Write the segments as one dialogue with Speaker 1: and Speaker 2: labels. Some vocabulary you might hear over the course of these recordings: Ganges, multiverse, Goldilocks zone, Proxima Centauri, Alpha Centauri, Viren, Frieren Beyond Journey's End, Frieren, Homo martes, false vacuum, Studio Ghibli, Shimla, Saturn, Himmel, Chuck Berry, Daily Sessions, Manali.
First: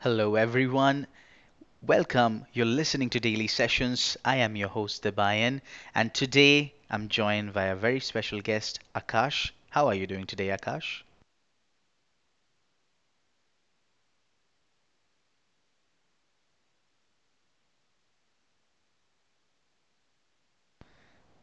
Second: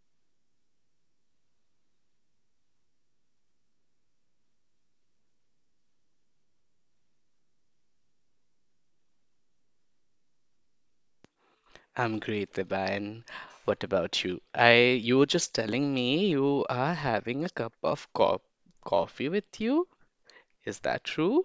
Speaker 1: Hello, everyone. Welcome. You're listening to Daily Sessions. I am your host, Debayan, and today I'm joined by a very special guest, Akash. How are you doing today, Akash?
Speaker 2: I'm great, Deban. What about you? I You were just telling me you are having a cup of co coffee with you. Is that true?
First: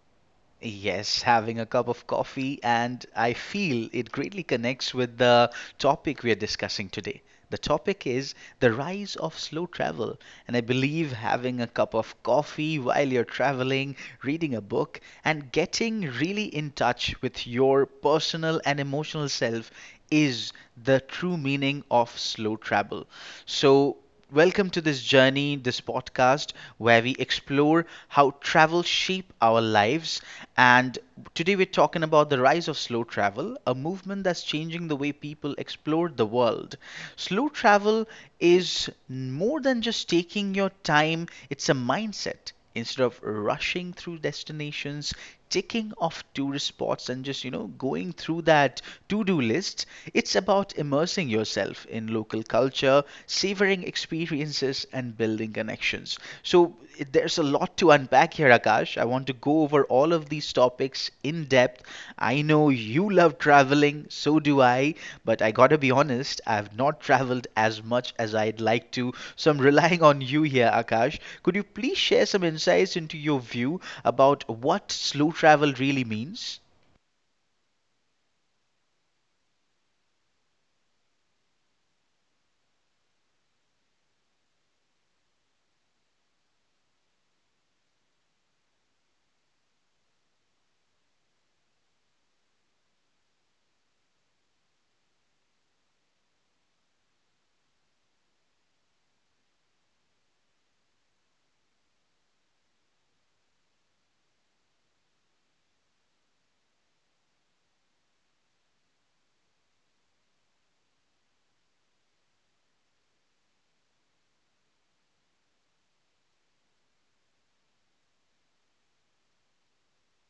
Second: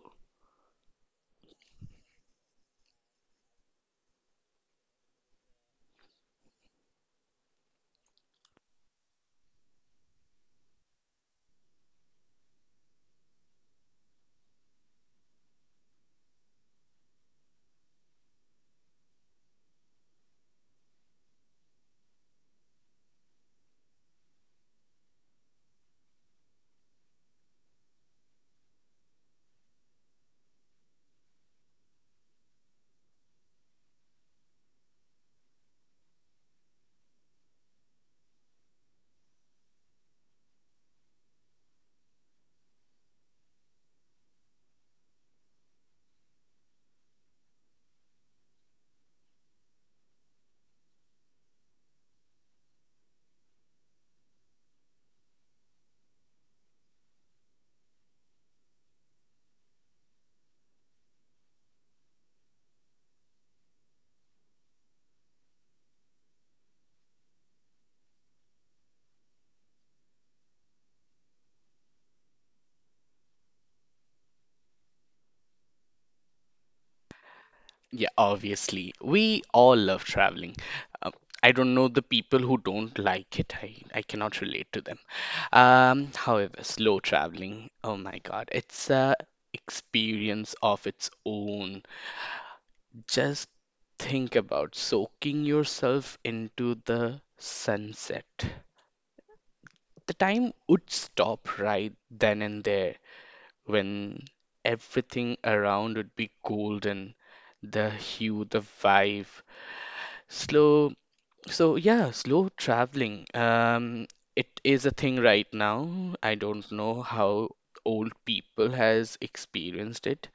Speaker 1: Yes, having a cup of coffee, and I feel it greatly connects with the topic we are discussing today. The topic is the rise of slow travel, and I believe having a cup of coffee while you're traveling, reading a book, and getting really in touch with your personal and emotional self is the true meaning of slow travel. So, welcome to this journey, this podcast where we explore how travel shape our lives. And today we're talking about the rise of slow travel, a movement that's changing the way people explore the world. Slow travel is more than just taking your time, it's a mindset instead of rushing through destinations, ticking off tourist spots, and just, going through that to do list, it's about immersing yourself in local culture, savoring experiences, and building connections. So, there's a lot to unpack here, Akash. I want to go over all of these topics in depth. I know you love traveling, so do I, but I gotta be honest, I've not traveled as much as I'd like to, so I'm relying on you here, Akash. Could you please share some insights into your view about what slow travel really means?
Speaker 2: Yeah, obviously. We all love traveling. Um, I don't know the people who don't like it. I cannot relate to them. However, slow traveling, oh my God, it's a experience of its own. Just think about soaking yourself into the sunset. The time would stop right then and there when everything around would be golden, the hue, the vibe. Slow, so yeah, slow traveling. It is a thing right now. I don't know how old people has experienced it,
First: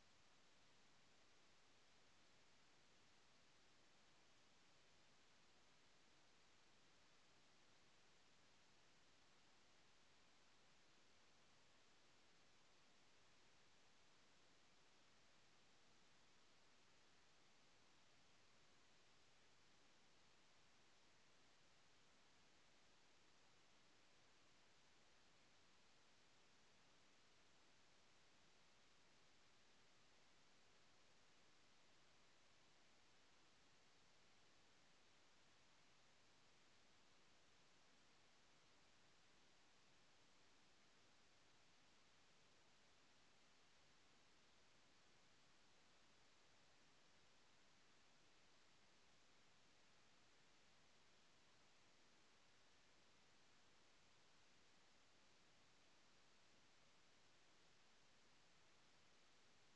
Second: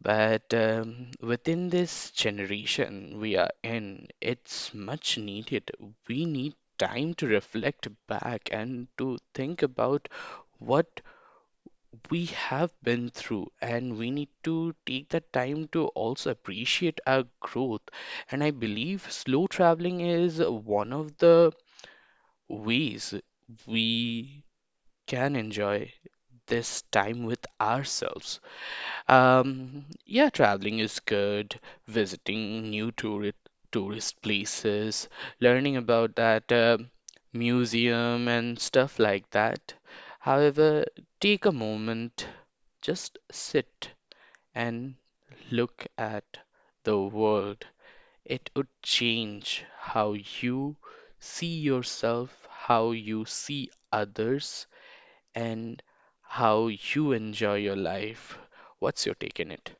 Speaker 2: but within this generation we are in, it's much needed. We need time to reflect back and to think about what we have been through, and we need to take that time to also appreciate our growth. And I believe slow traveling is one of the ways we can enjoy this time with ourselves. Yeah, traveling is good. Visiting new tourist places, learning about that museum and stuff like that. However, take a moment, just sit and look at the world. It would change how you see yourself, how you see others, and how you enjoy your life. What's your take in it?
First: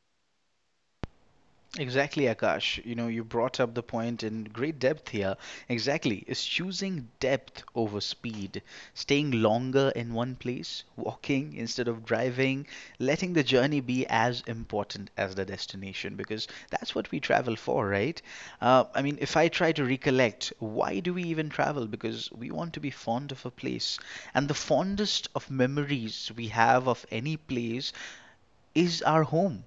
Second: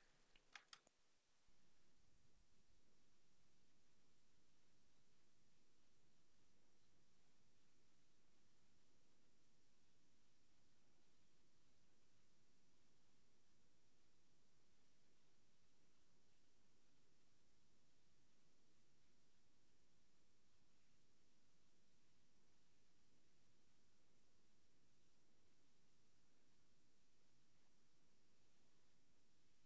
Speaker 1: Exactly, Akash. You brought up the point in great depth here. Exactly. Is choosing depth over speed, staying longer in one place, walking instead of driving, letting the journey be as important as the destination, because that's what we travel for, right? I mean, if I try to recollect, why do we even travel? Because we want to be fond of a place. And the fondest of memories we have of any place is our home.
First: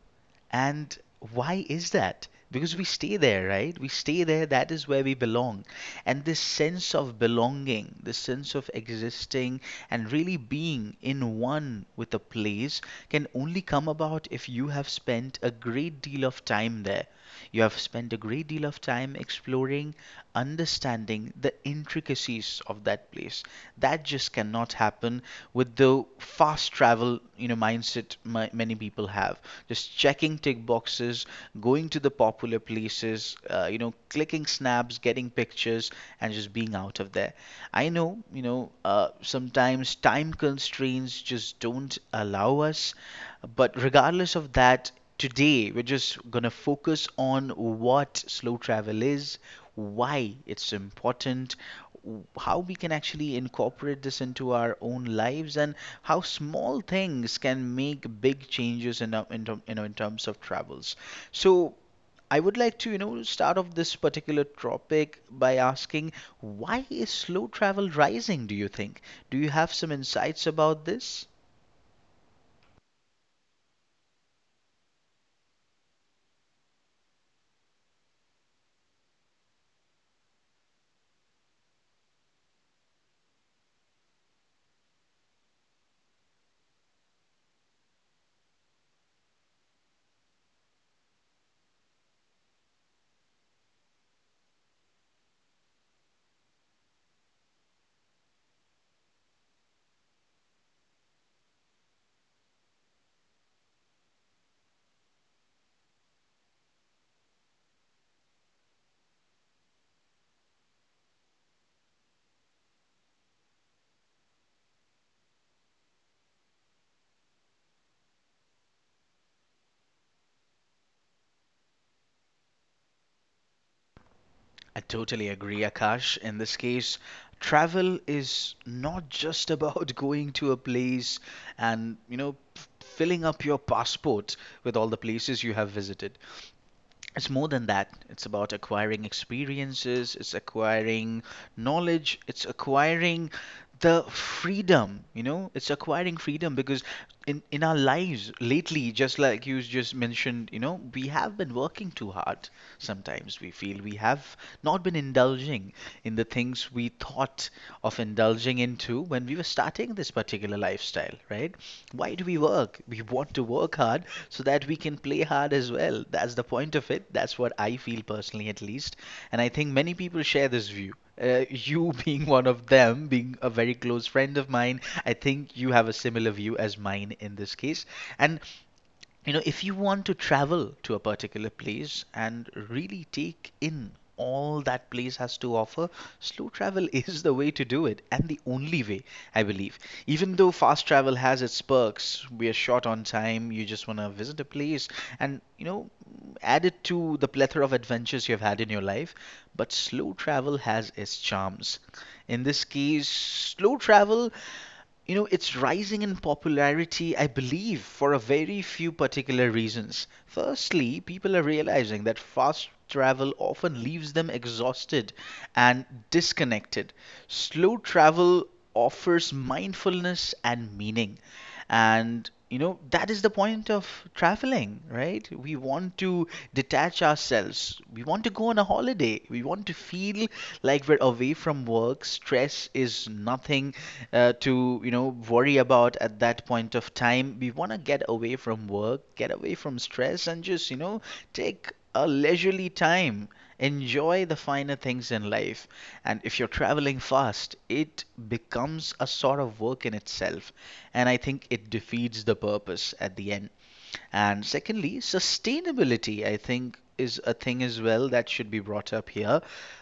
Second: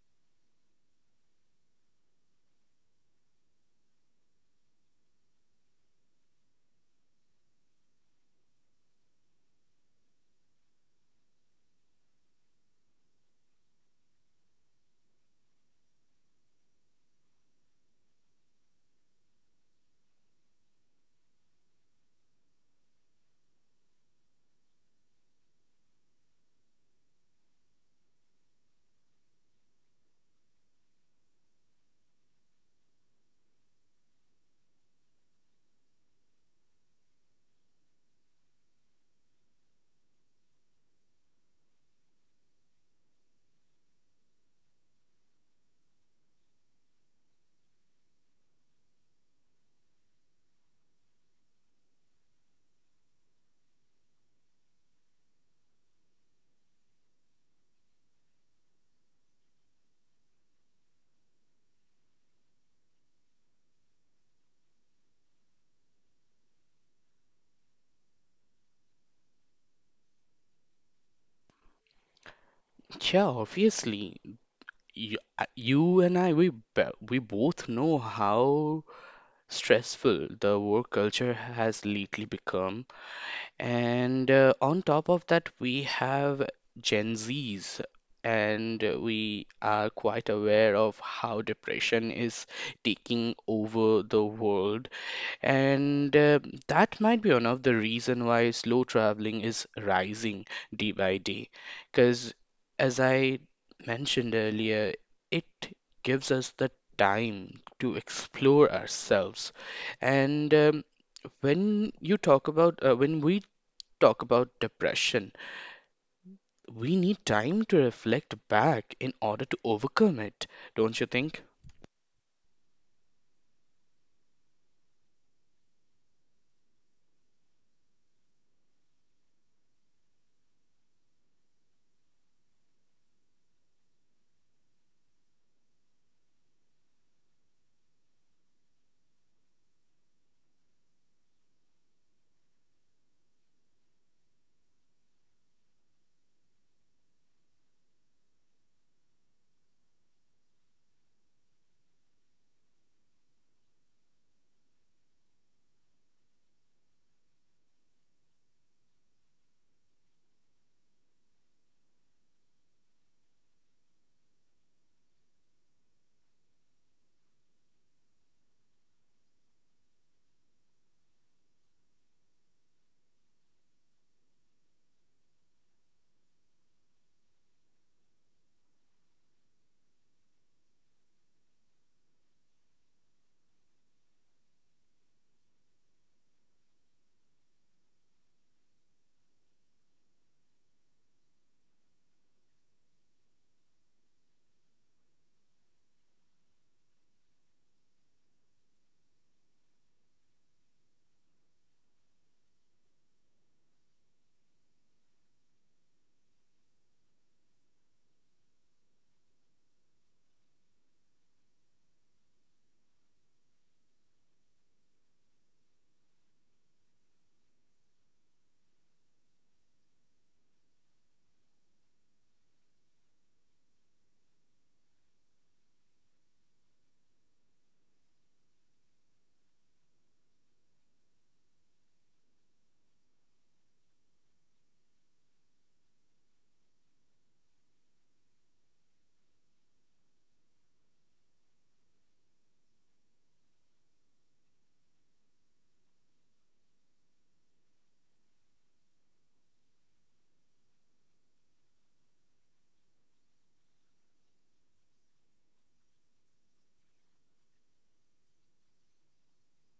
Speaker 1: And why is that? Because we stay there, right? We stay there, that is where we belong. And this sense of belonging, this sense of existing and really being in one with a place can only come about if you have spent a great deal of time there. You have spent a great deal of time exploring, understanding the intricacies of that place. That just cannot happen with the fast travel, mindset many people have. Just checking tick boxes, going to the popular places, clicking snaps, getting pictures, and just being out of there. I know, sometimes time constraints just don't allow us. But regardless of that, today we're just gonna focus on what slow travel is, why it's important, how we can actually incorporate this into our own lives, and how small things can make big changes in, our- in, term- you know, in terms of travels. So, I would like to, start off this particular topic by asking, why is slow travel rising, do you think? Do you have some insights about this?
Speaker 2: Yeah, obviously. You and I, we both know how stressful the work culture has lately become. And on top of that, we have Gen Zs, and we are quite aware of how depression is taking over the world. And that might be one of the reason why slow traveling is rising day by day. Because as I mentioned earlier, it gives us the time to explore ourselves. And when we talk about depression, we need time to reflect back in order to overcome it, don't you think?
Speaker 1: I totally agree, Akash. In this case, travel is not just about going to a place and, filling up your passport with all the places you have visited. It's more than that. It's about acquiring experiences, it's acquiring knowledge, it's acquiring the freedom, it's acquiring freedom because in our lives lately, just like you just mentioned, we have been working too hard. Sometimes we feel we have not been indulging in the things we thought of indulging into when we were starting this particular lifestyle, right? Why do we work? We want to work hard so that we can play hard as well. That's the point of it. That's what I feel personally, at least. And I think many people share this view. You being one of them, being a very close friend of mine, I think you have a similar view as mine in this case. And if you want to travel to a particular place and really take in all that place has to offer, slow travel is the way to do it and the only way, I believe. Even though fast travel has its perks, we are short on time, you just want to visit a place and, add it to the plethora of adventures you've had in your life, but slow travel has its charms. In this case, slow travel, it's rising in popularity, I believe, for a very few particular reasons. Firstly, people are realizing that fast travel often leaves them exhausted and disconnected. Slow travel offers mindfulness and meaning. And that is the point of traveling, right? We want to detach ourselves. We want to go on a holiday. We want to feel like we're away from work. Stress is nothing to, worry about at that point of time. We want to get away from work, get away from stress, and just, take a leisurely time. Enjoy the finer things in life. And if you're traveling fast, it becomes a sort of work in itself, and I think it defeats the purpose at the end. And secondly, sustainability, I think, is a thing as well that should be brought up here.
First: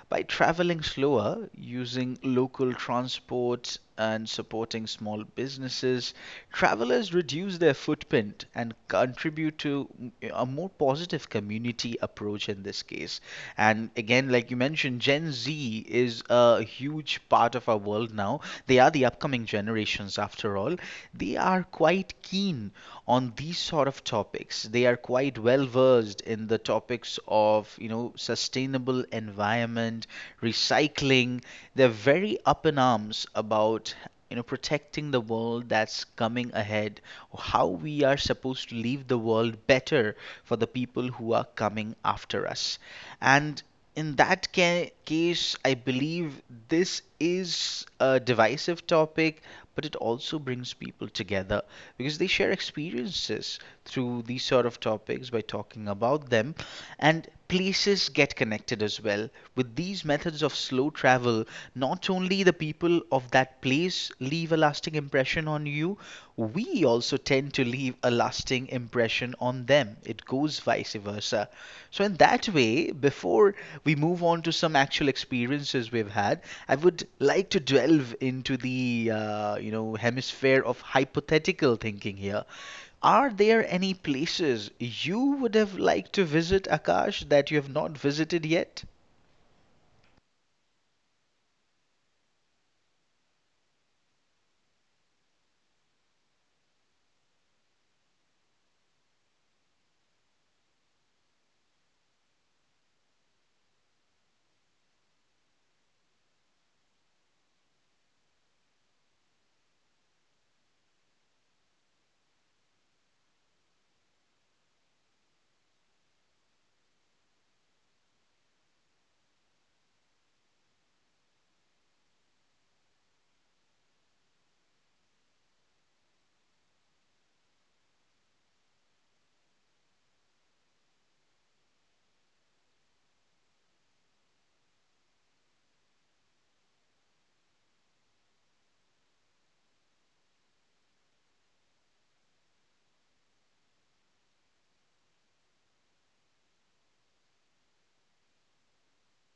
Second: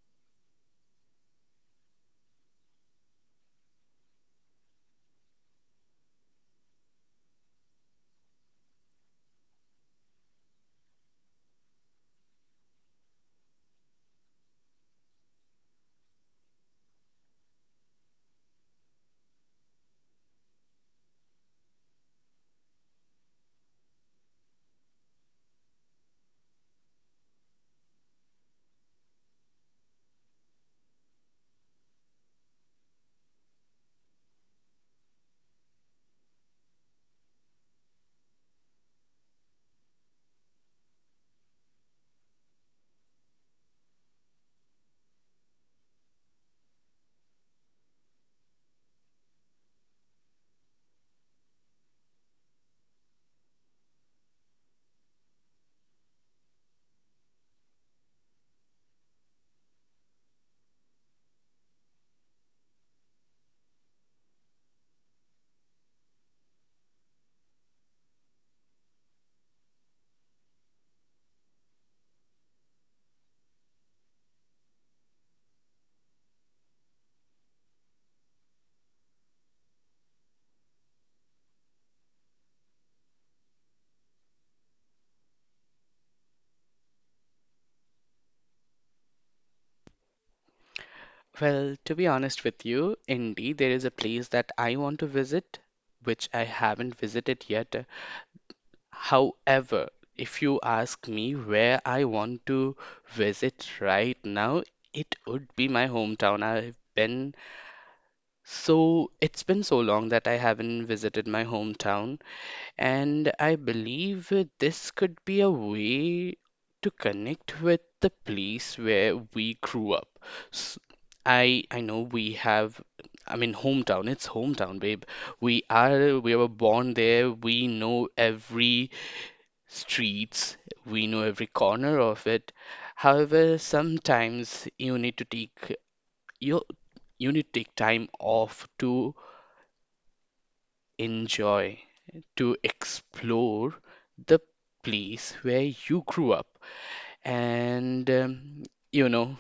Speaker 1: By traveling slower, using local transport, and supporting small businesses, travelers reduce their footprint and contribute to a more positive community approach in this case. And again, like you mentioned, Gen Z is a huge part of our world now. They are the upcoming generations, after all. They are quite keen on these sort of topics. They are quite well versed in the topics of, sustainable environment, recycling. They're very up in arms about protecting the world that's coming ahead, how we are supposed to leave the world better for the people who are coming after us. And in that case, I believe this is a divisive topic, but it also brings people together because they share experiences through these sort of topics by talking about them, and places get connected as well. With these methods of slow travel, not only the people of that place leave a lasting impression on you, we also tend to leave a lasting impression on them. It goes vice versa. So, in that way, before we move on to some actual experiences we've had, I would like to delve into the hemisphere of hypothetical thinking here. Are there any places you would have liked to visit, Akash, that you have not visited yet?
Speaker 2: Well, to be honest with you, indeed, there is a place that I want to visit, which I haven't visited yet. However, if you ask me where I want to visit right now, it would be my hometown. It's been so long that I haven't visited my hometown. And I believe this could be a way to connect with the place where we grew up. S- I know I mean, hometown, it's hometown, babe. We were born there. We know every streets, we know every corner of it. However, sometimes you you need to take time off to enjoy, to explore the place where you grew up. And you know,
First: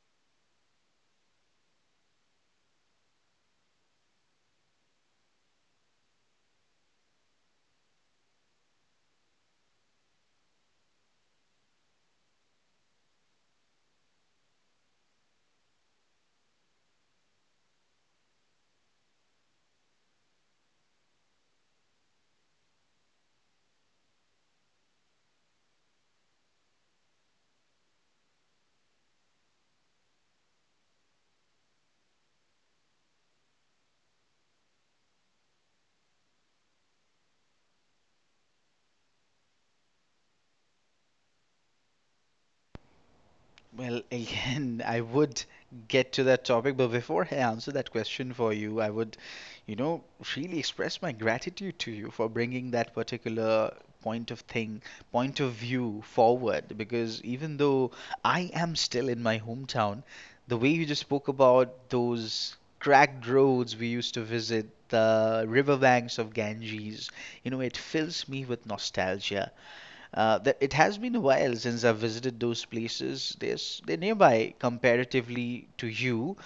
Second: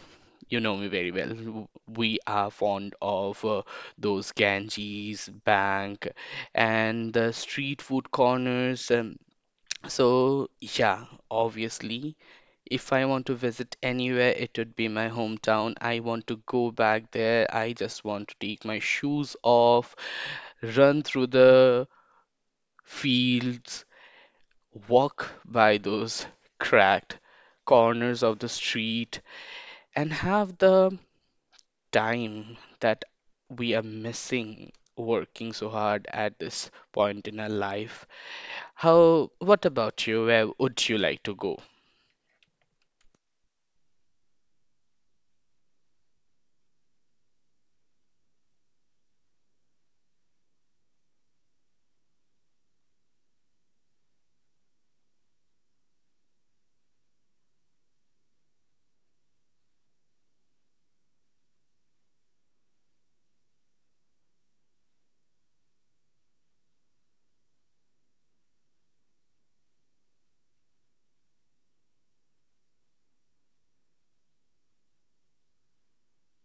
Speaker 2: you know me very well. We are fond of those Ganges bank and the street food corners. So, yeah, obviously, if I want to visit anywhere, it would be my hometown. I want to go back there. I just want to take my shoes off, run through the fields, walk by those cracked corners of the street, and have the time that we are missing working so hard at this point in our life. How, what about you? Where would you like to go?
Speaker 1: Well, again, I would get to that topic, but before I answer that question for you, I would, you know, really express my gratitude to you for bringing that particular point of thing, point of view forward. Because even though I am still in my hometown, the way you just spoke about those cracked roads we used to visit, the riverbanks of Ganges, it fills me with nostalgia, that it has been a while since I've visited those places. They're nearby comparatively to you,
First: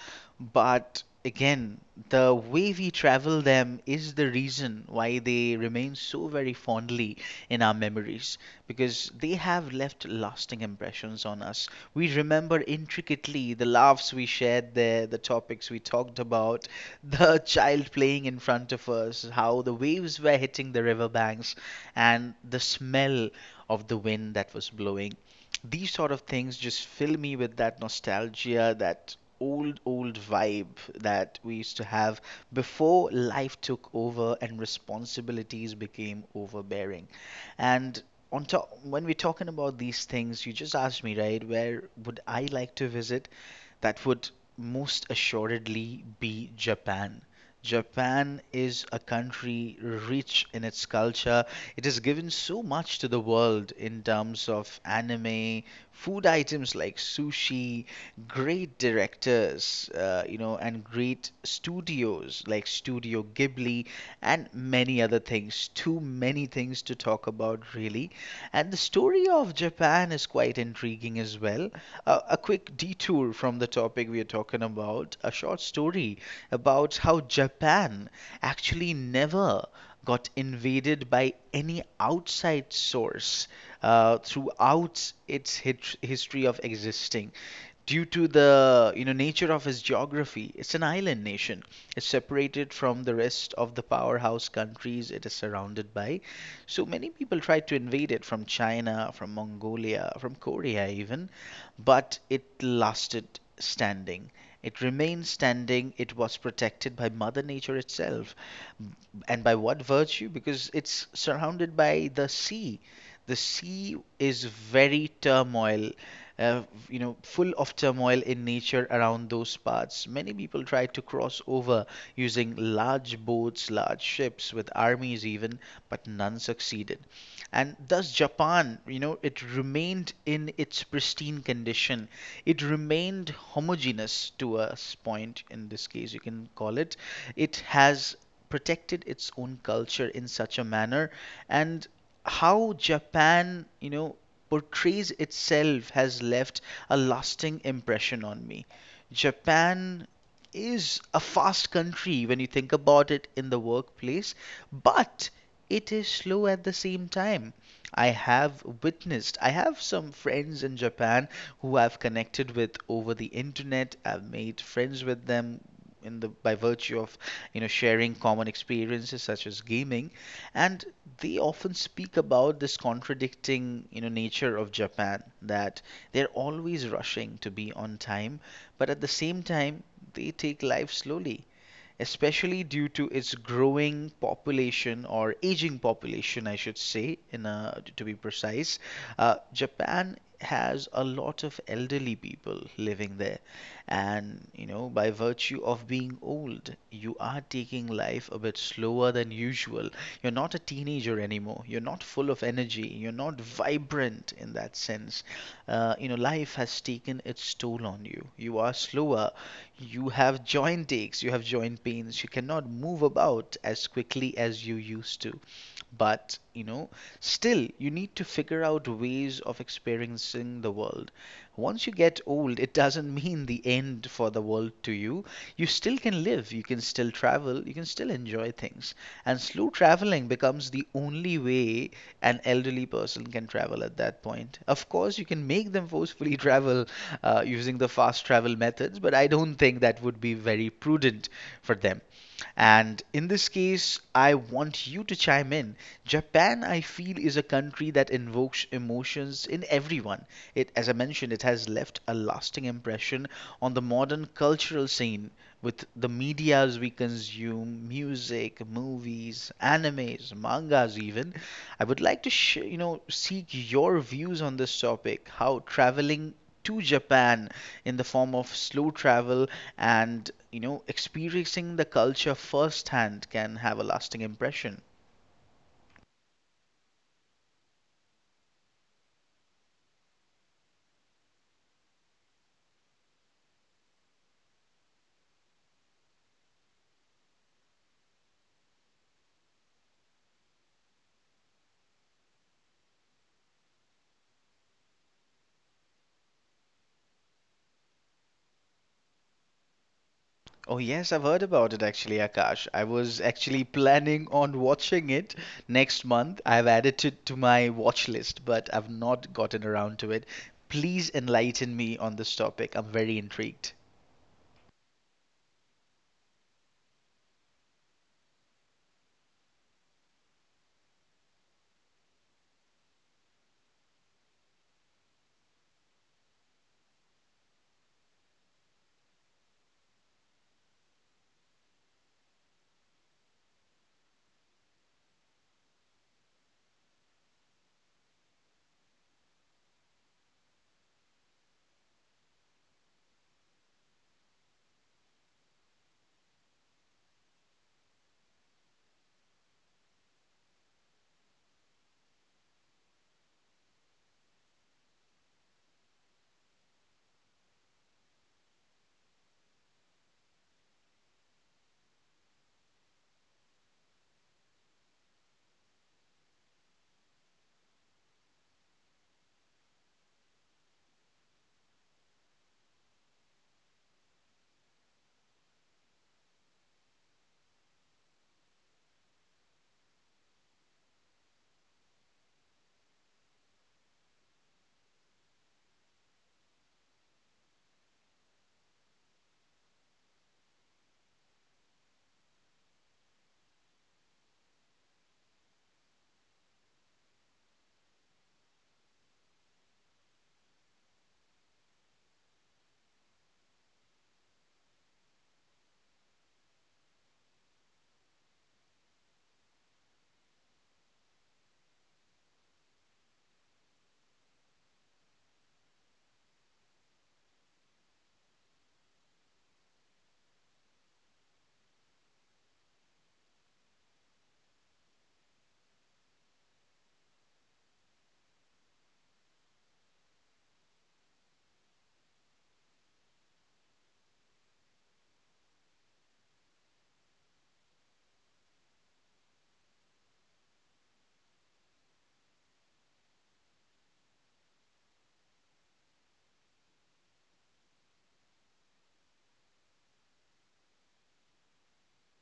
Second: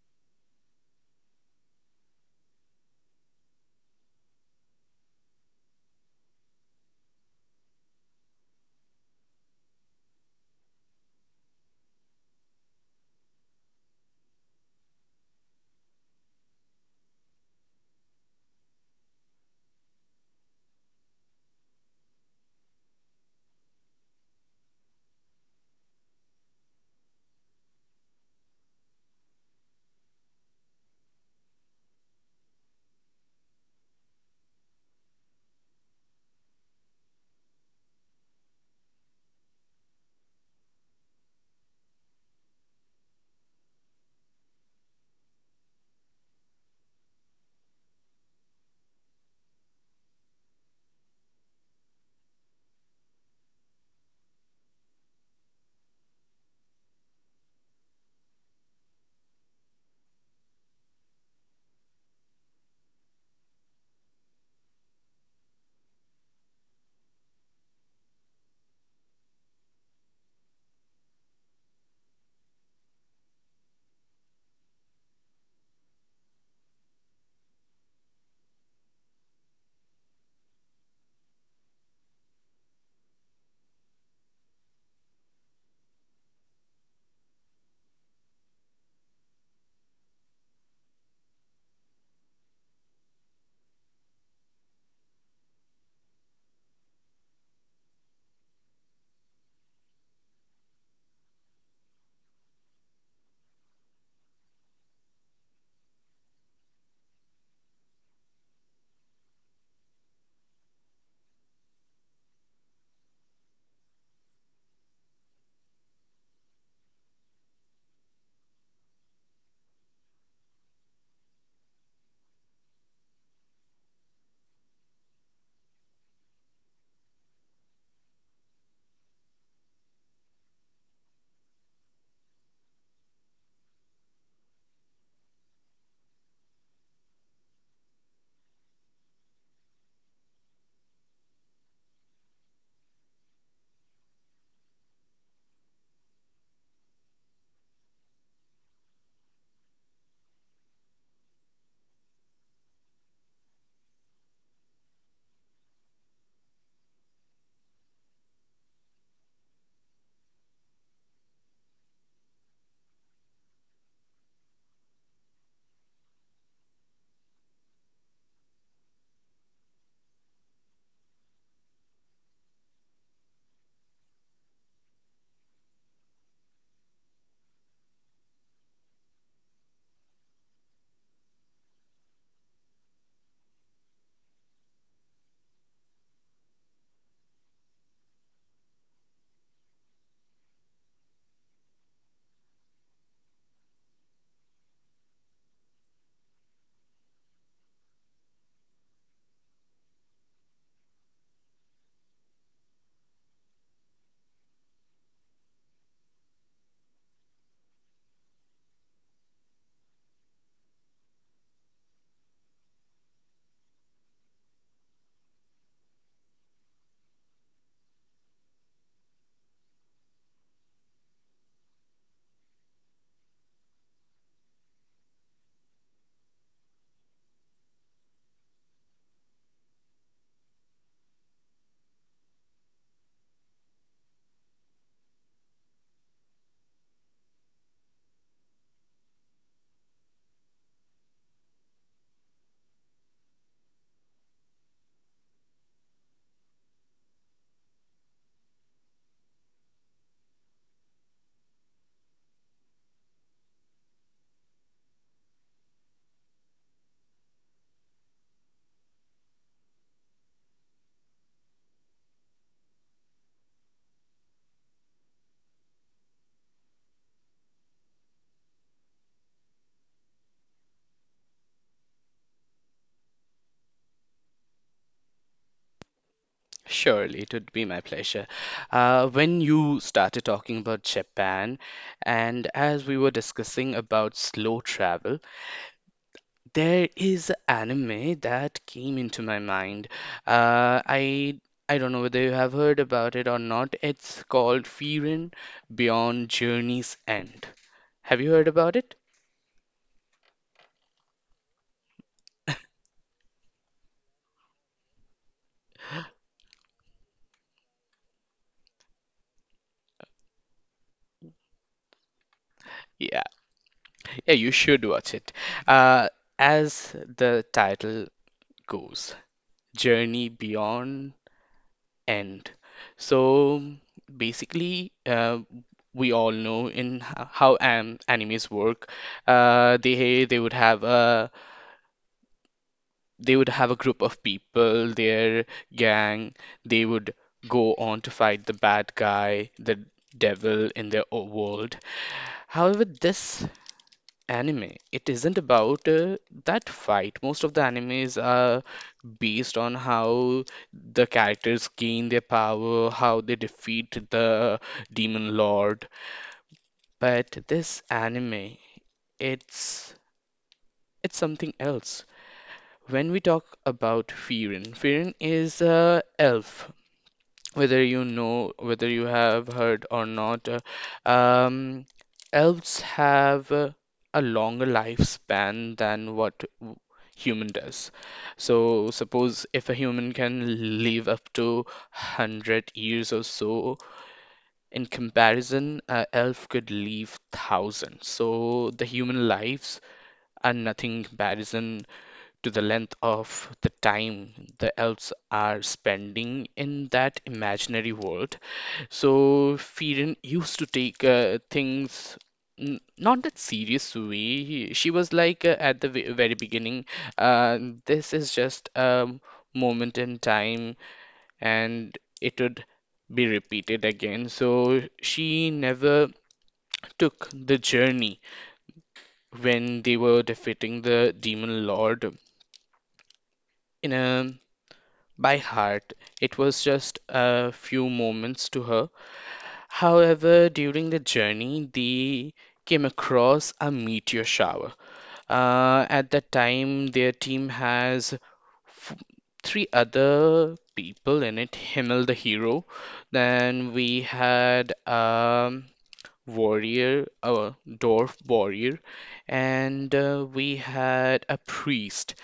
Speaker 1: but again, the way we travel them is the reason why they remain so very fondly in our memories, because they have left lasting impressions on us. We remember intricately the laughs we shared there, the topics we talked about, the child playing in front of us, how the waves were hitting the riverbanks, and the smell of the wind that was blowing. These sort of things just fill me with that nostalgia, that old, old vibe that we used to have before life took over and responsibilities became overbearing. And on top, when we're talking about these things, you just asked me, right, where would I like to visit? That would most assuredly be Japan. Japan is a country rich in its culture. It has given so much to the world in terms of anime, food items like sushi, great directors, and great studios like Studio Ghibli, and many other things. Too many things to talk about, really. And the story of Japan is quite intriguing as well. A quick detour from the topic we are talking about, a short story about how Japan actually never got invaded by any outside source throughout its history of existing. Due to the nature of its geography, it's an island nation. It's separated from the rest of the powerhouse countries it is surrounded by. So many people tried to invade it from China, from Mongolia, from Korea even, but it lasted standing. It remained standing. It was protected by Mother Nature itself. And by what virtue? Because it's surrounded by the sea. The sea is very turmoil, uh, full of turmoil in nature around those parts. Many people tried to cross over using large boats, large ships, with armies even, but none succeeded. And thus, Japan, it remained in its pristine condition. It remained homogeneous to a point, in this case, you can call it. It has protected its own culture in such a manner, and how Japan portrays itself has left a lasting impression on me. Japan is a fast country when you think about it in the workplace, but it is slow at the same time. I have some friends in Japan who I've connected with over the internet. I've made friends with them in the by virtue of sharing common experiences such as gaming, and they often speak about this contradicting, nature of Japan, that they're always rushing to be on time, but at the same time, they take life slowly, especially due to its growing population, or aging population, I should say, to be precise. Japan has a lot of elderly people living there, and by virtue of being old, you are taking life a bit slower than usual. You're not a teenager anymore, you're not full of energy, you're not vibrant in that sense. Life has taken its toll on you, you are slower, you have joint aches, you have joint pains, you cannot move about as quickly as you used to. But still, you need to figure out ways of experiencing the world. Once you get old, it doesn't mean the end for the world to you. You still can live, you can still travel, you can still enjoy things. And slow traveling becomes the only way an elderly person can travel at that point. Of course, you can make them forcefully travel using the fast travel methods, but I don't think that would be very prudent for them. And in this case, I want you to chime in. Japan, I feel, is a country that invokes emotions in everyone. It, as I mentioned, it has left a lasting impression on the modern cultural scene with the medias we consume, music, movies, animes, mangas, even. I would like to seek your views on this topic, how traveling to Japan in the form of slow travel and, experiencing the culture firsthand can have a lasting impression.
Speaker 2: Surely, it would be my pleasure. When you started talking about Japan, and as we were discussing about slow travel, there is anime that came into my mind. Uh, I I don't know whether you have heard about it or not. It's called Frieren Beyond Journey's End. Have you heard about it?
Speaker 1: Oh, yes, I've heard about it actually, Akash. I was actually planning on watching it next month. I've added it to my watch list, but I've not gotten around to it. Please enlighten me on this topic. I'm very
Speaker 2: Yeah,
Speaker 1: intrigued.
Speaker 2: yeah, you should watch it. Uh, as the title goes, Journey Beyond End. So basically, we all know how am animes work. They would have a they would have a group of people, their gang. They would go on to fight the bad guy, the devil in their world. However, this anime, it isn't about that fight. Most of the animes are based on how the characters gain their power, how they defeat the demon lord. But this anime, it's it's something else. When we talk about Firin, Firin is a elf. Whether you know, whether you have heard or not, um, elves have a longer lifespan than human does. So suppose if a human can live up to 100 years or so, in comparison, a elf could live thousands. So the human lives are nothing in comparison to the length of the time the elves are spending in that imaginary world. So Firen used to take things not that serious way. She was like at the very beginning, uh, this is just a moment in time and it would be repeated again. So she never took the journey when they were defeating the demon lord in a by heart. It was just a few moments to her. However, during the journey, they came across a meteor shower. At that time, their team has f- three other people in it. Himmel, the hero. Then we had. Warrior, a dwarf warrior, and we had a priest,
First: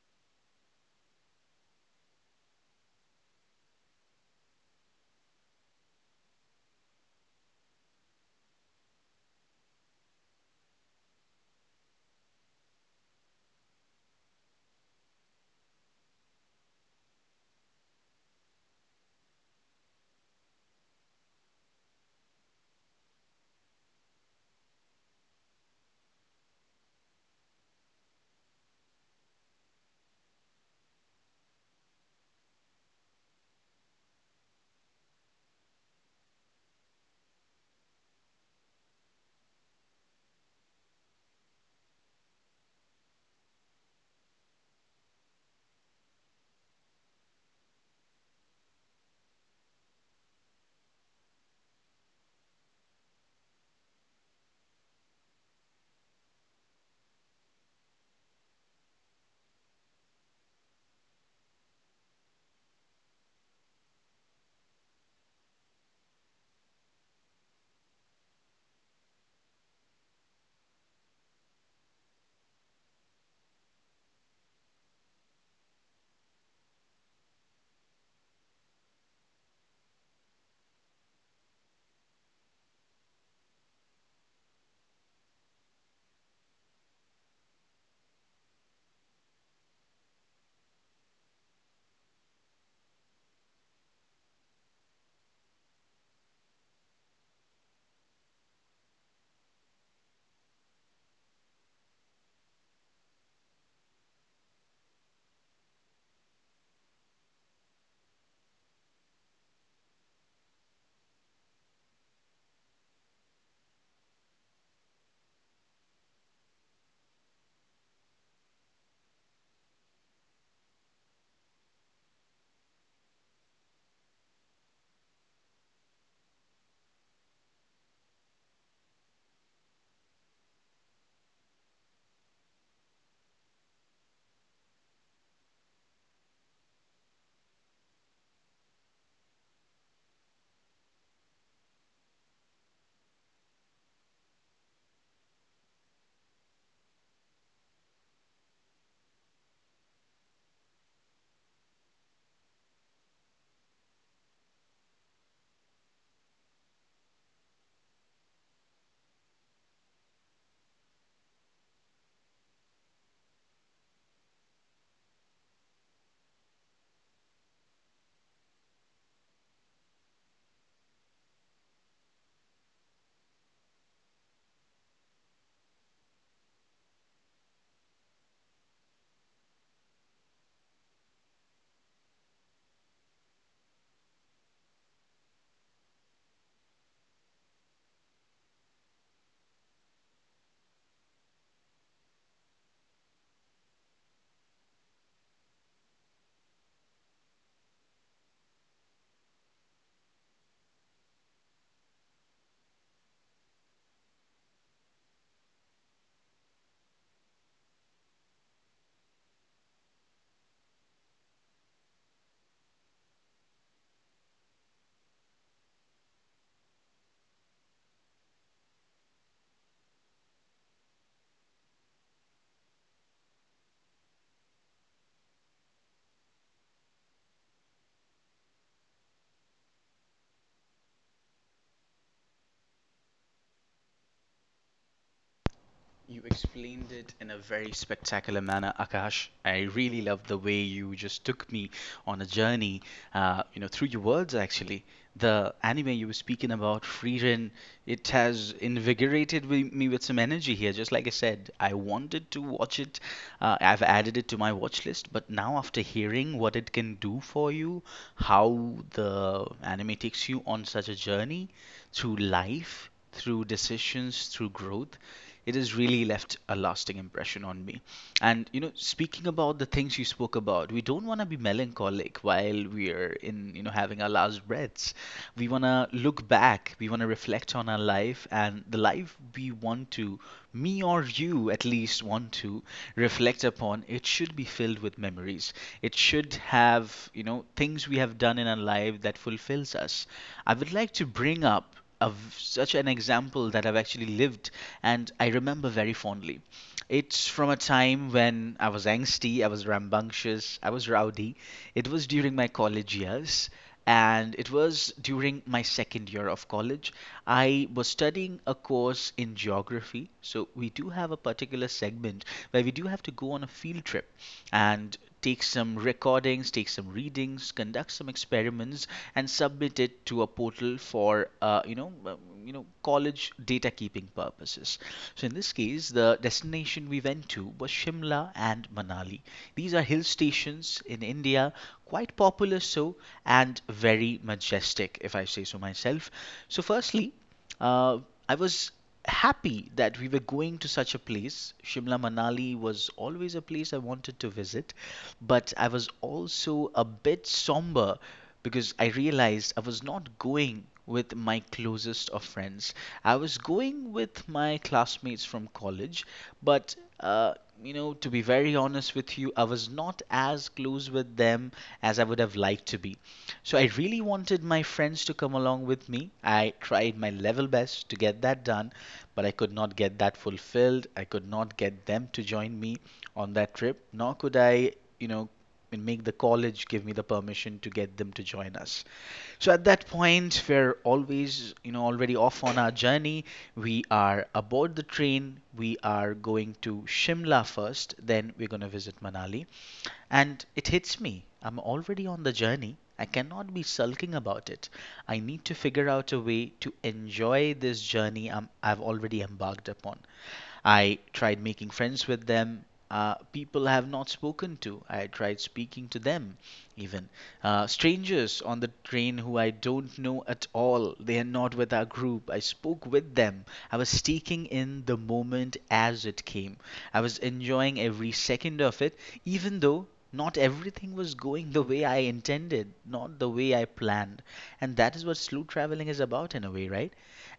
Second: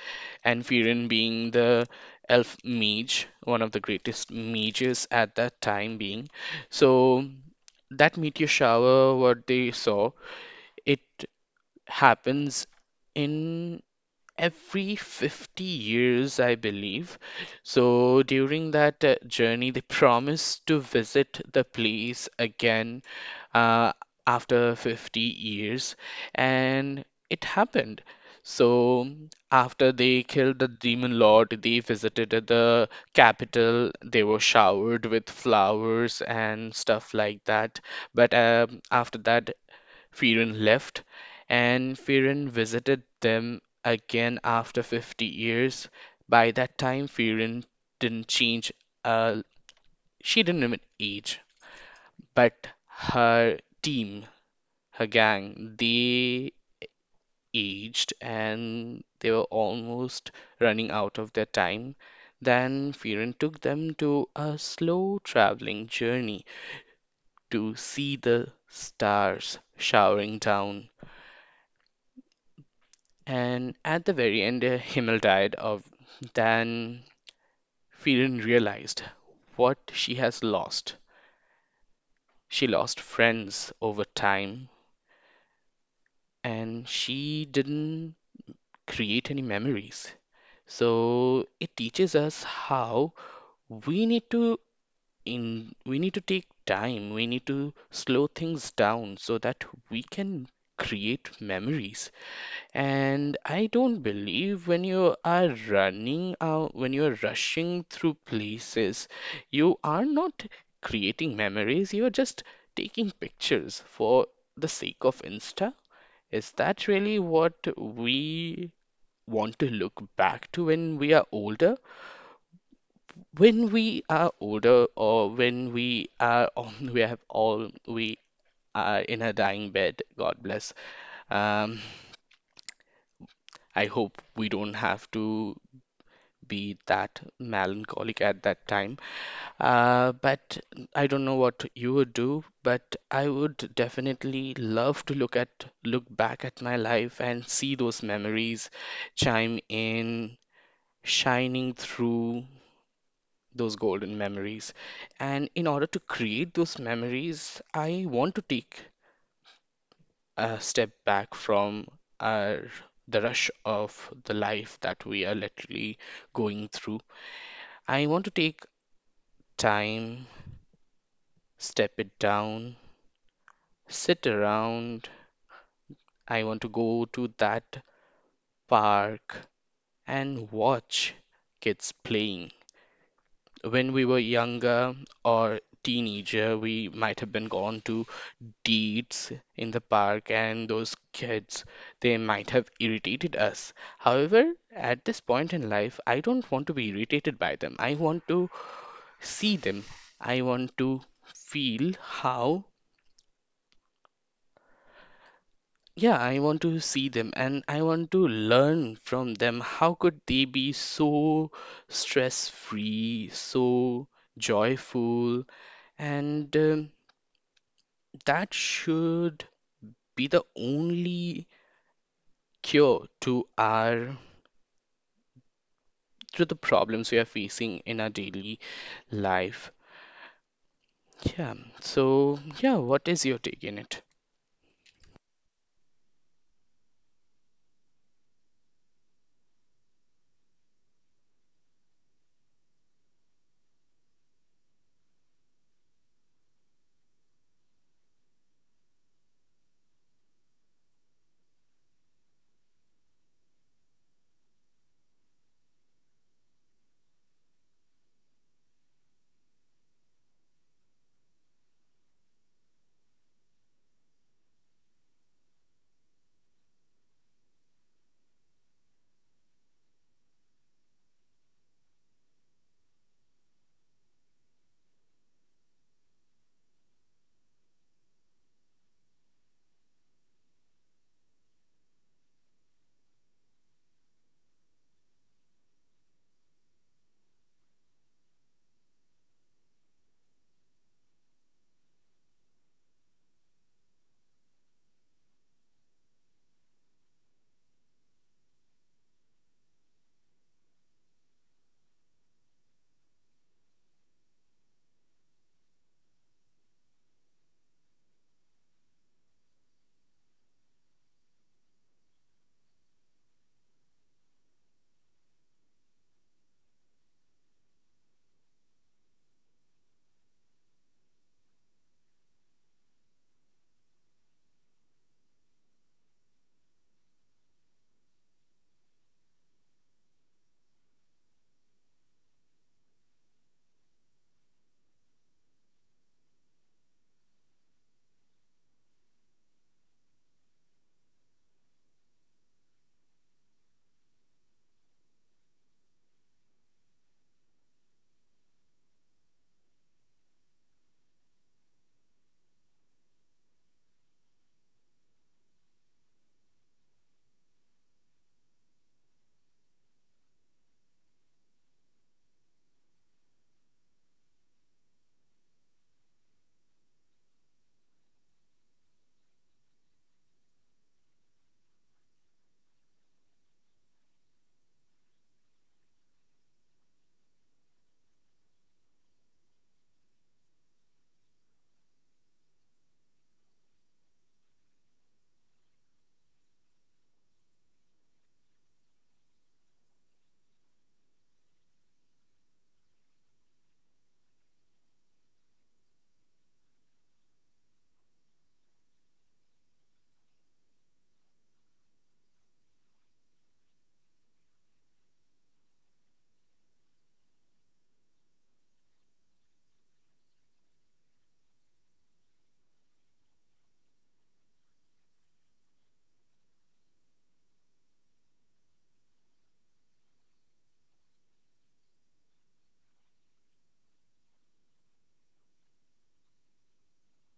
Speaker 2: and Viren being the elf mage, one of the greatest mages at that time being. So that meteor shower, what they saw, it happens in every 50 years, I believe. So during that journey, they promised to visit the place again uh, after 50 years, and it happened. So after they killed the demon lord, they visited the capital. They were showered with flowers and stuff like that. But after that, Fearon left, and Fearon visited them again after 50 years. By that time, Fearon didn't change, uh, she didn't even age, but her team, her gang, they aged and they were almost running out of their time. Then Fearon took them to a slow traveling journey to see the stars showering down. And at the very end, Himmel died. Of then, Firen realized what she has lost. She lost friends over time and she didn't create any memories. So it teaches us how we need to we need to take time, we need to slow things down so that we can create memories. And I don't believe when you are running out, when you're rushing through places, you are not creating memories, you're just taking pictures for the sake of Insta. Is that really what we want to look back to when we are older? When we are older, or when we are on, we have all, we are in a dying bed, God bless. Um, I hope we don't have to be that melancholic at that time. But I don't know what you would do, but I would definitely love to look back at my life and see those memories chime in, shining through those golden memories. And in order to create those memories, I want to take a step back from our the rush of the life that we are literally going through. I want to take time, step it down, sit around. I want to go to that park and watch kids playing. When we were younger or teenager, we might have been gone to deeds in the park and those kids, they might have irritated us. However, at this point in life, I don't want to be irritated by them. I want to see them. I want to feel how. Yeah, I want to see them and I want to learn from them. How could they be so stress free, so joyful? And that should be the only cure to our to the problems we are facing in our daily life. Yeah. So, yeah, what is your take in it?
Speaker 1: You explained it in a very spectacular manner, Akash. I really love the way you just took me on a journey, through your words actually. The anime you were speaking about, Frieren, it has invigorated me with some energy here. Just like I said, I wanted to watch it. I've added it to my watch list, but now after hearing what it can do for you, how the anime takes you on such a journey through life, through decisions, through growth, it has really left a lasting impression on me. And speaking about the things you spoke about, we don't want to be melancholic while we're in, you know, having our last breaths. We want to look back, we want to reflect on our life and the life we want to, me or you at least want to reflect upon. It should be filled with memories. It should have, things we have done in our life that fulfills us. I would like to bring up of such an example that I've actually lived and I remember very fondly. It's from a time when I was angsty, I was rambunctious, I was rowdy. It was during my college years, and it was during my second year of college. I was studying a course in geography, so we do have a particular segment where we do have to go on a field trip and take some recordings, take some readings, conduct some experiments and submit it to a portal for college data keeping purposes. So in this case, the destination we went to was Shimla and Manali. These are hill stations in India, quite popular, so and very majestic, if I say so myself. So firstly, uh, I was happy that we were going to such a place. Shimla Manali was always a place I wanted to visit, but I was also a bit somber because I realized I was not going with my closest of friends. I was going with my classmates from college, but uh, to be very honest with you, I was not as close with them as I would have liked to be. So I really wanted my friends to come along with me. I tried my level best to get that done, but I could not get that fulfilled. I could not get them to join me on that trip, nor could I, you know, make the college give me the permission to get them to join us. So at that point, we're always, already off on our journey. We are aboard the train. We are going to Shimla first, then we're going to visit Manali. And it hits me. I'm already on the journey. I cannot be sulking about it. I need to figure out a way to enjoy this journey I've already embarked upon. I tried making friends with them. People I have not spoken to. I tried speaking to them, even. Strangers on the train who I don't know at all. They are not with our group. I spoke with them. I was taking in the moment as it came. I was enjoying every second of it, even though not everything was going the way I intended, not the way I planned. And that is what slow traveling is about, in a way, right?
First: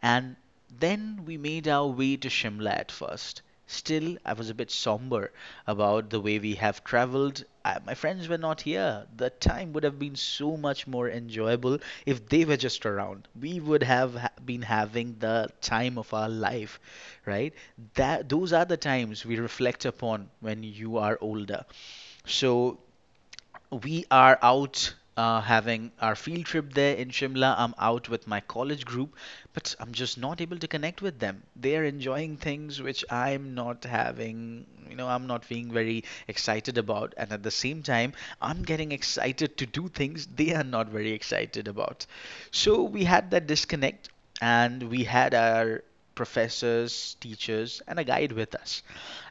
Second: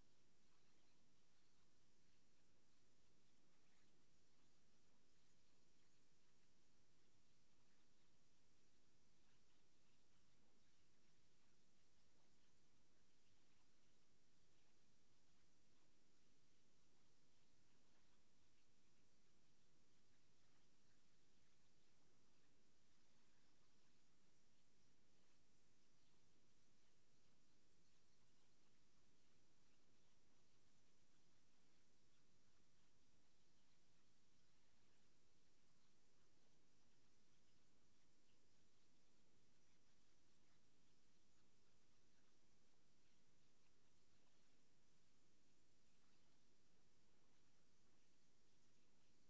Speaker 1: And then we made our way to Shimla at first. Still, I was a bit somber about the way we have traveled. My friends were not here. The time would have been so much more enjoyable if they were just around. We would have been having the time of our life, right? That those are the times we reflect upon when you are older. So we are out having our field trip there in Shimla. I'm out with my college group, but I'm just not able to connect with them. They are enjoying things which I'm not having, I'm not being very excited about. And at the same time, I'm getting excited to do things they are not very excited about. So we had that disconnect and we had our professors, teachers, and a guide with us.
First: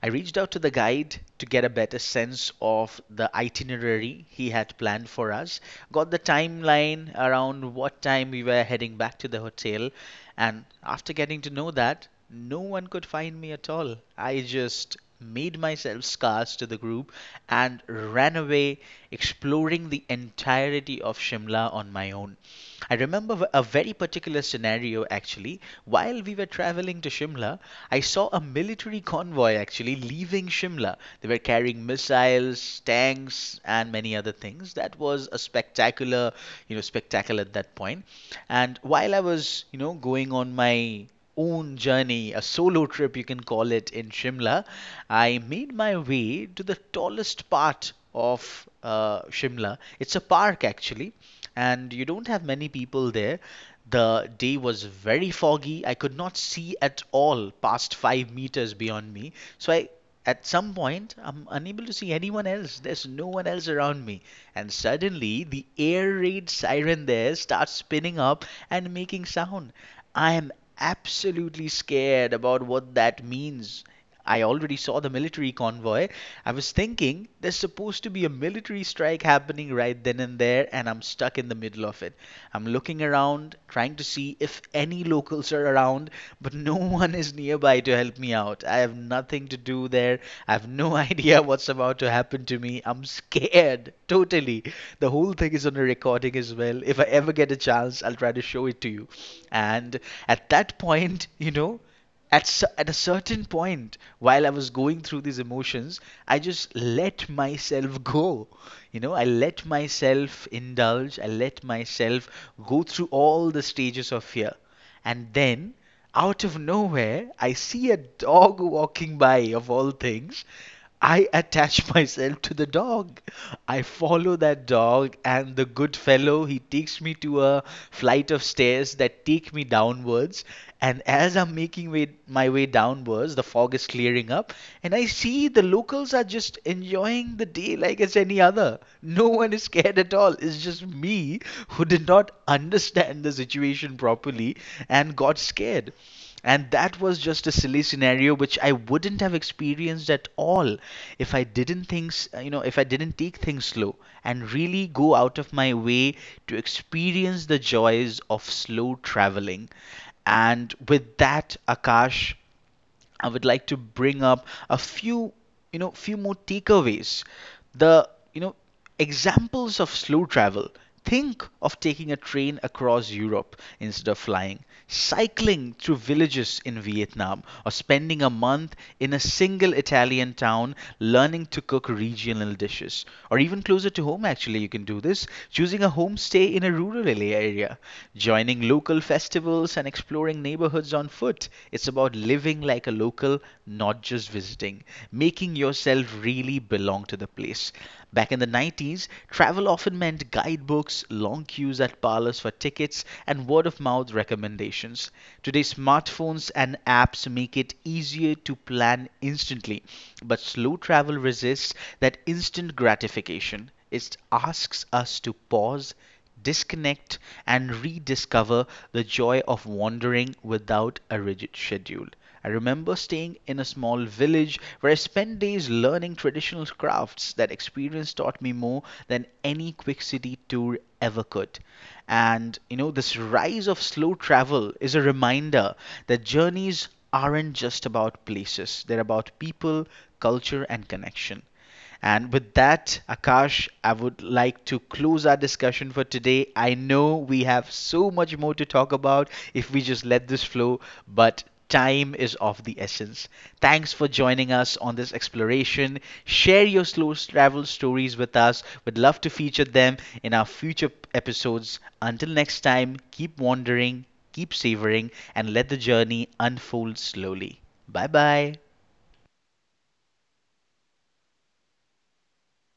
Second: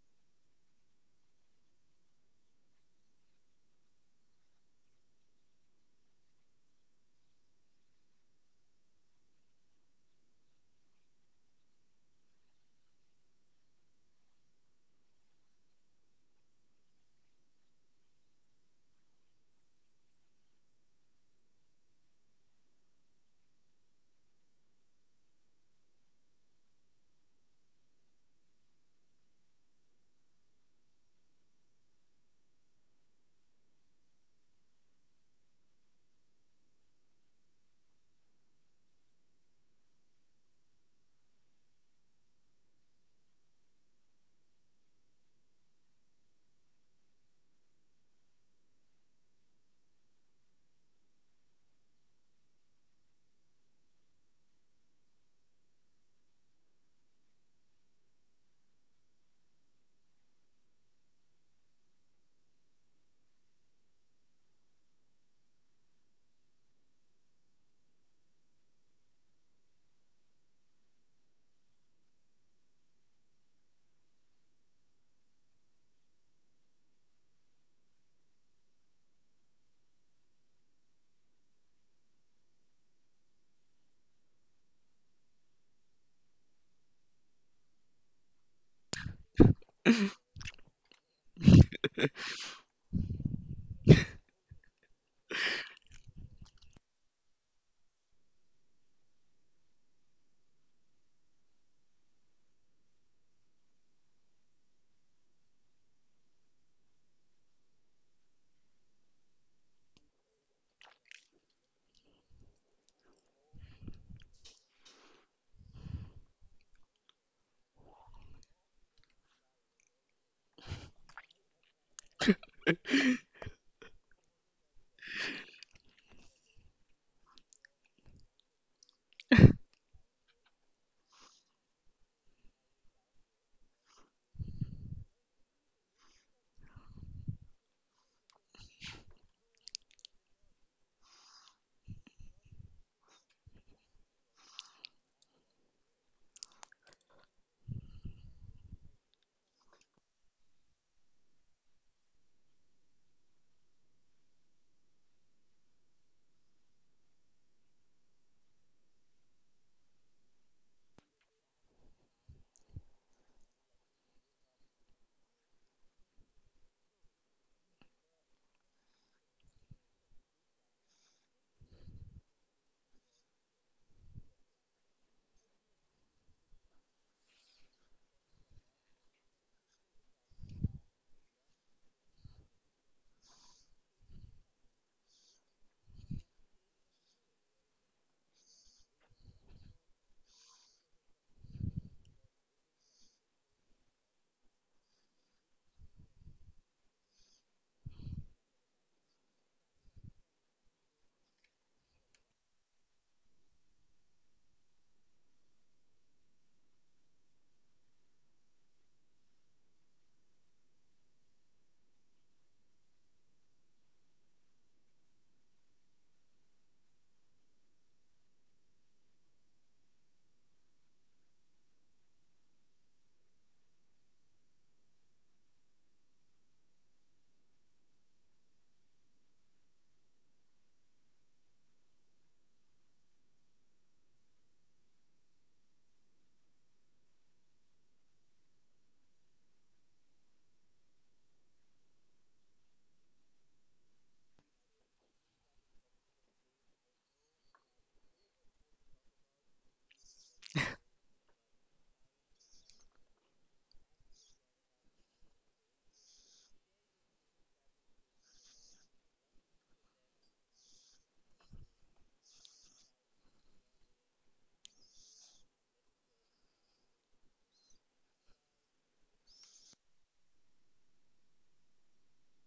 Speaker 1: I reached out to the guide to get a better sense of the itinerary he had planned for us, got the timeline around what time we were heading back to the hotel, and after getting to know that, no one could find me at all. I just made myself scarce to the group and ran away, exploring the entirety of Shimla on my own. I remember a very particular scenario actually. While we were traveling to Shimla, I saw a military convoy actually leaving Shimla. They were carrying missiles, tanks, and many other things. That was a spectacular, spectacle at that point. And while I was, going on my own journey, a solo trip you can call it in Shimla, I made my way to the tallest part of Shimla. It's a park actually, and you don't have many people there. The day was very foggy. I could not see at all past 5 meters beyond me. So at some point, I'm unable to see anyone else. There's no one else around me. And suddenly, the air raid siren there starts spinning up and making sound. I am absolutely scared about what that means. I already saw the military convoy. I was thinking there's supposed to be a military strike happening right then and there, and I'm stuck in the middle of it. I'm looking around, trying to see if any locals are around, but no one is nearby to help me out. I have nothing to do there. I have no idea what's about to happen to me. I'm scared, totally. The whole thing is on a recording as well. If I ever get a chance, I'll try to show it to you. And at that point, at a certain point while I was going through these emotions, I just let myself go. You know I let myself indulge, I let myself go through all the stages of fear, and then out of nowhere, I see a dog walking by of all things. I attach myself to the dog. I follow that dog, and the good fellow he takes me to a flight of stairs that take me downwards. And as I'm making my way downwards, the fog is clearing up, and I see the locals are just enjoying the day like it's any other. No one is scared at all. It's just me who did not understand the situation properly and got scared. And that was just a silly scenario which I wouldn't have experienced at all if I didn't things, you know, if I didn't take things slow and really go out of my way to experience the joys of slow traveling. And with that, Akash, I would like to bring up a few more takeaways. The examples of slow travel. Think of taking a train across Europe instead of flying, cycling through villages in Vietnam, or spending a month in a single Italian town learning to cook regional dishes. Or even closer to home, actually, you can do this, choosing a homestay in a rural area, joining local festivals and exploring neighborhoods on foot. It's about living like a local, not just visiting, making yourself really belong to the place. Back in the 90s, travel often meant guidebooks, long queues at parlors for tickets, and word of mouth recommendations. Today, smartphones and apps make it easier to plan instantly, but slow travel resists that instant gratification. It asks us to pause, disconnect, and rediscover the joy of wandering without a rigid schedule. I remember staying in a small village where I spent days learning traditional crafts. That experience taught me more than any quick city tour ever could. And this rise of slow travel is a reminder that journeys aren't just about places, they're about people, culture, and connection. And with that, Akash, I would like to close our discussion for today. I know we have so much more to talk about if we just let this flow, but time is of the essence. Thanks for joining us on this exploration. Share your slow travel stories with us. We'd love to feature them in our future episodes. Until next time, keep wandering, keep savoring, and let the journey unfold slowly. Bye bye.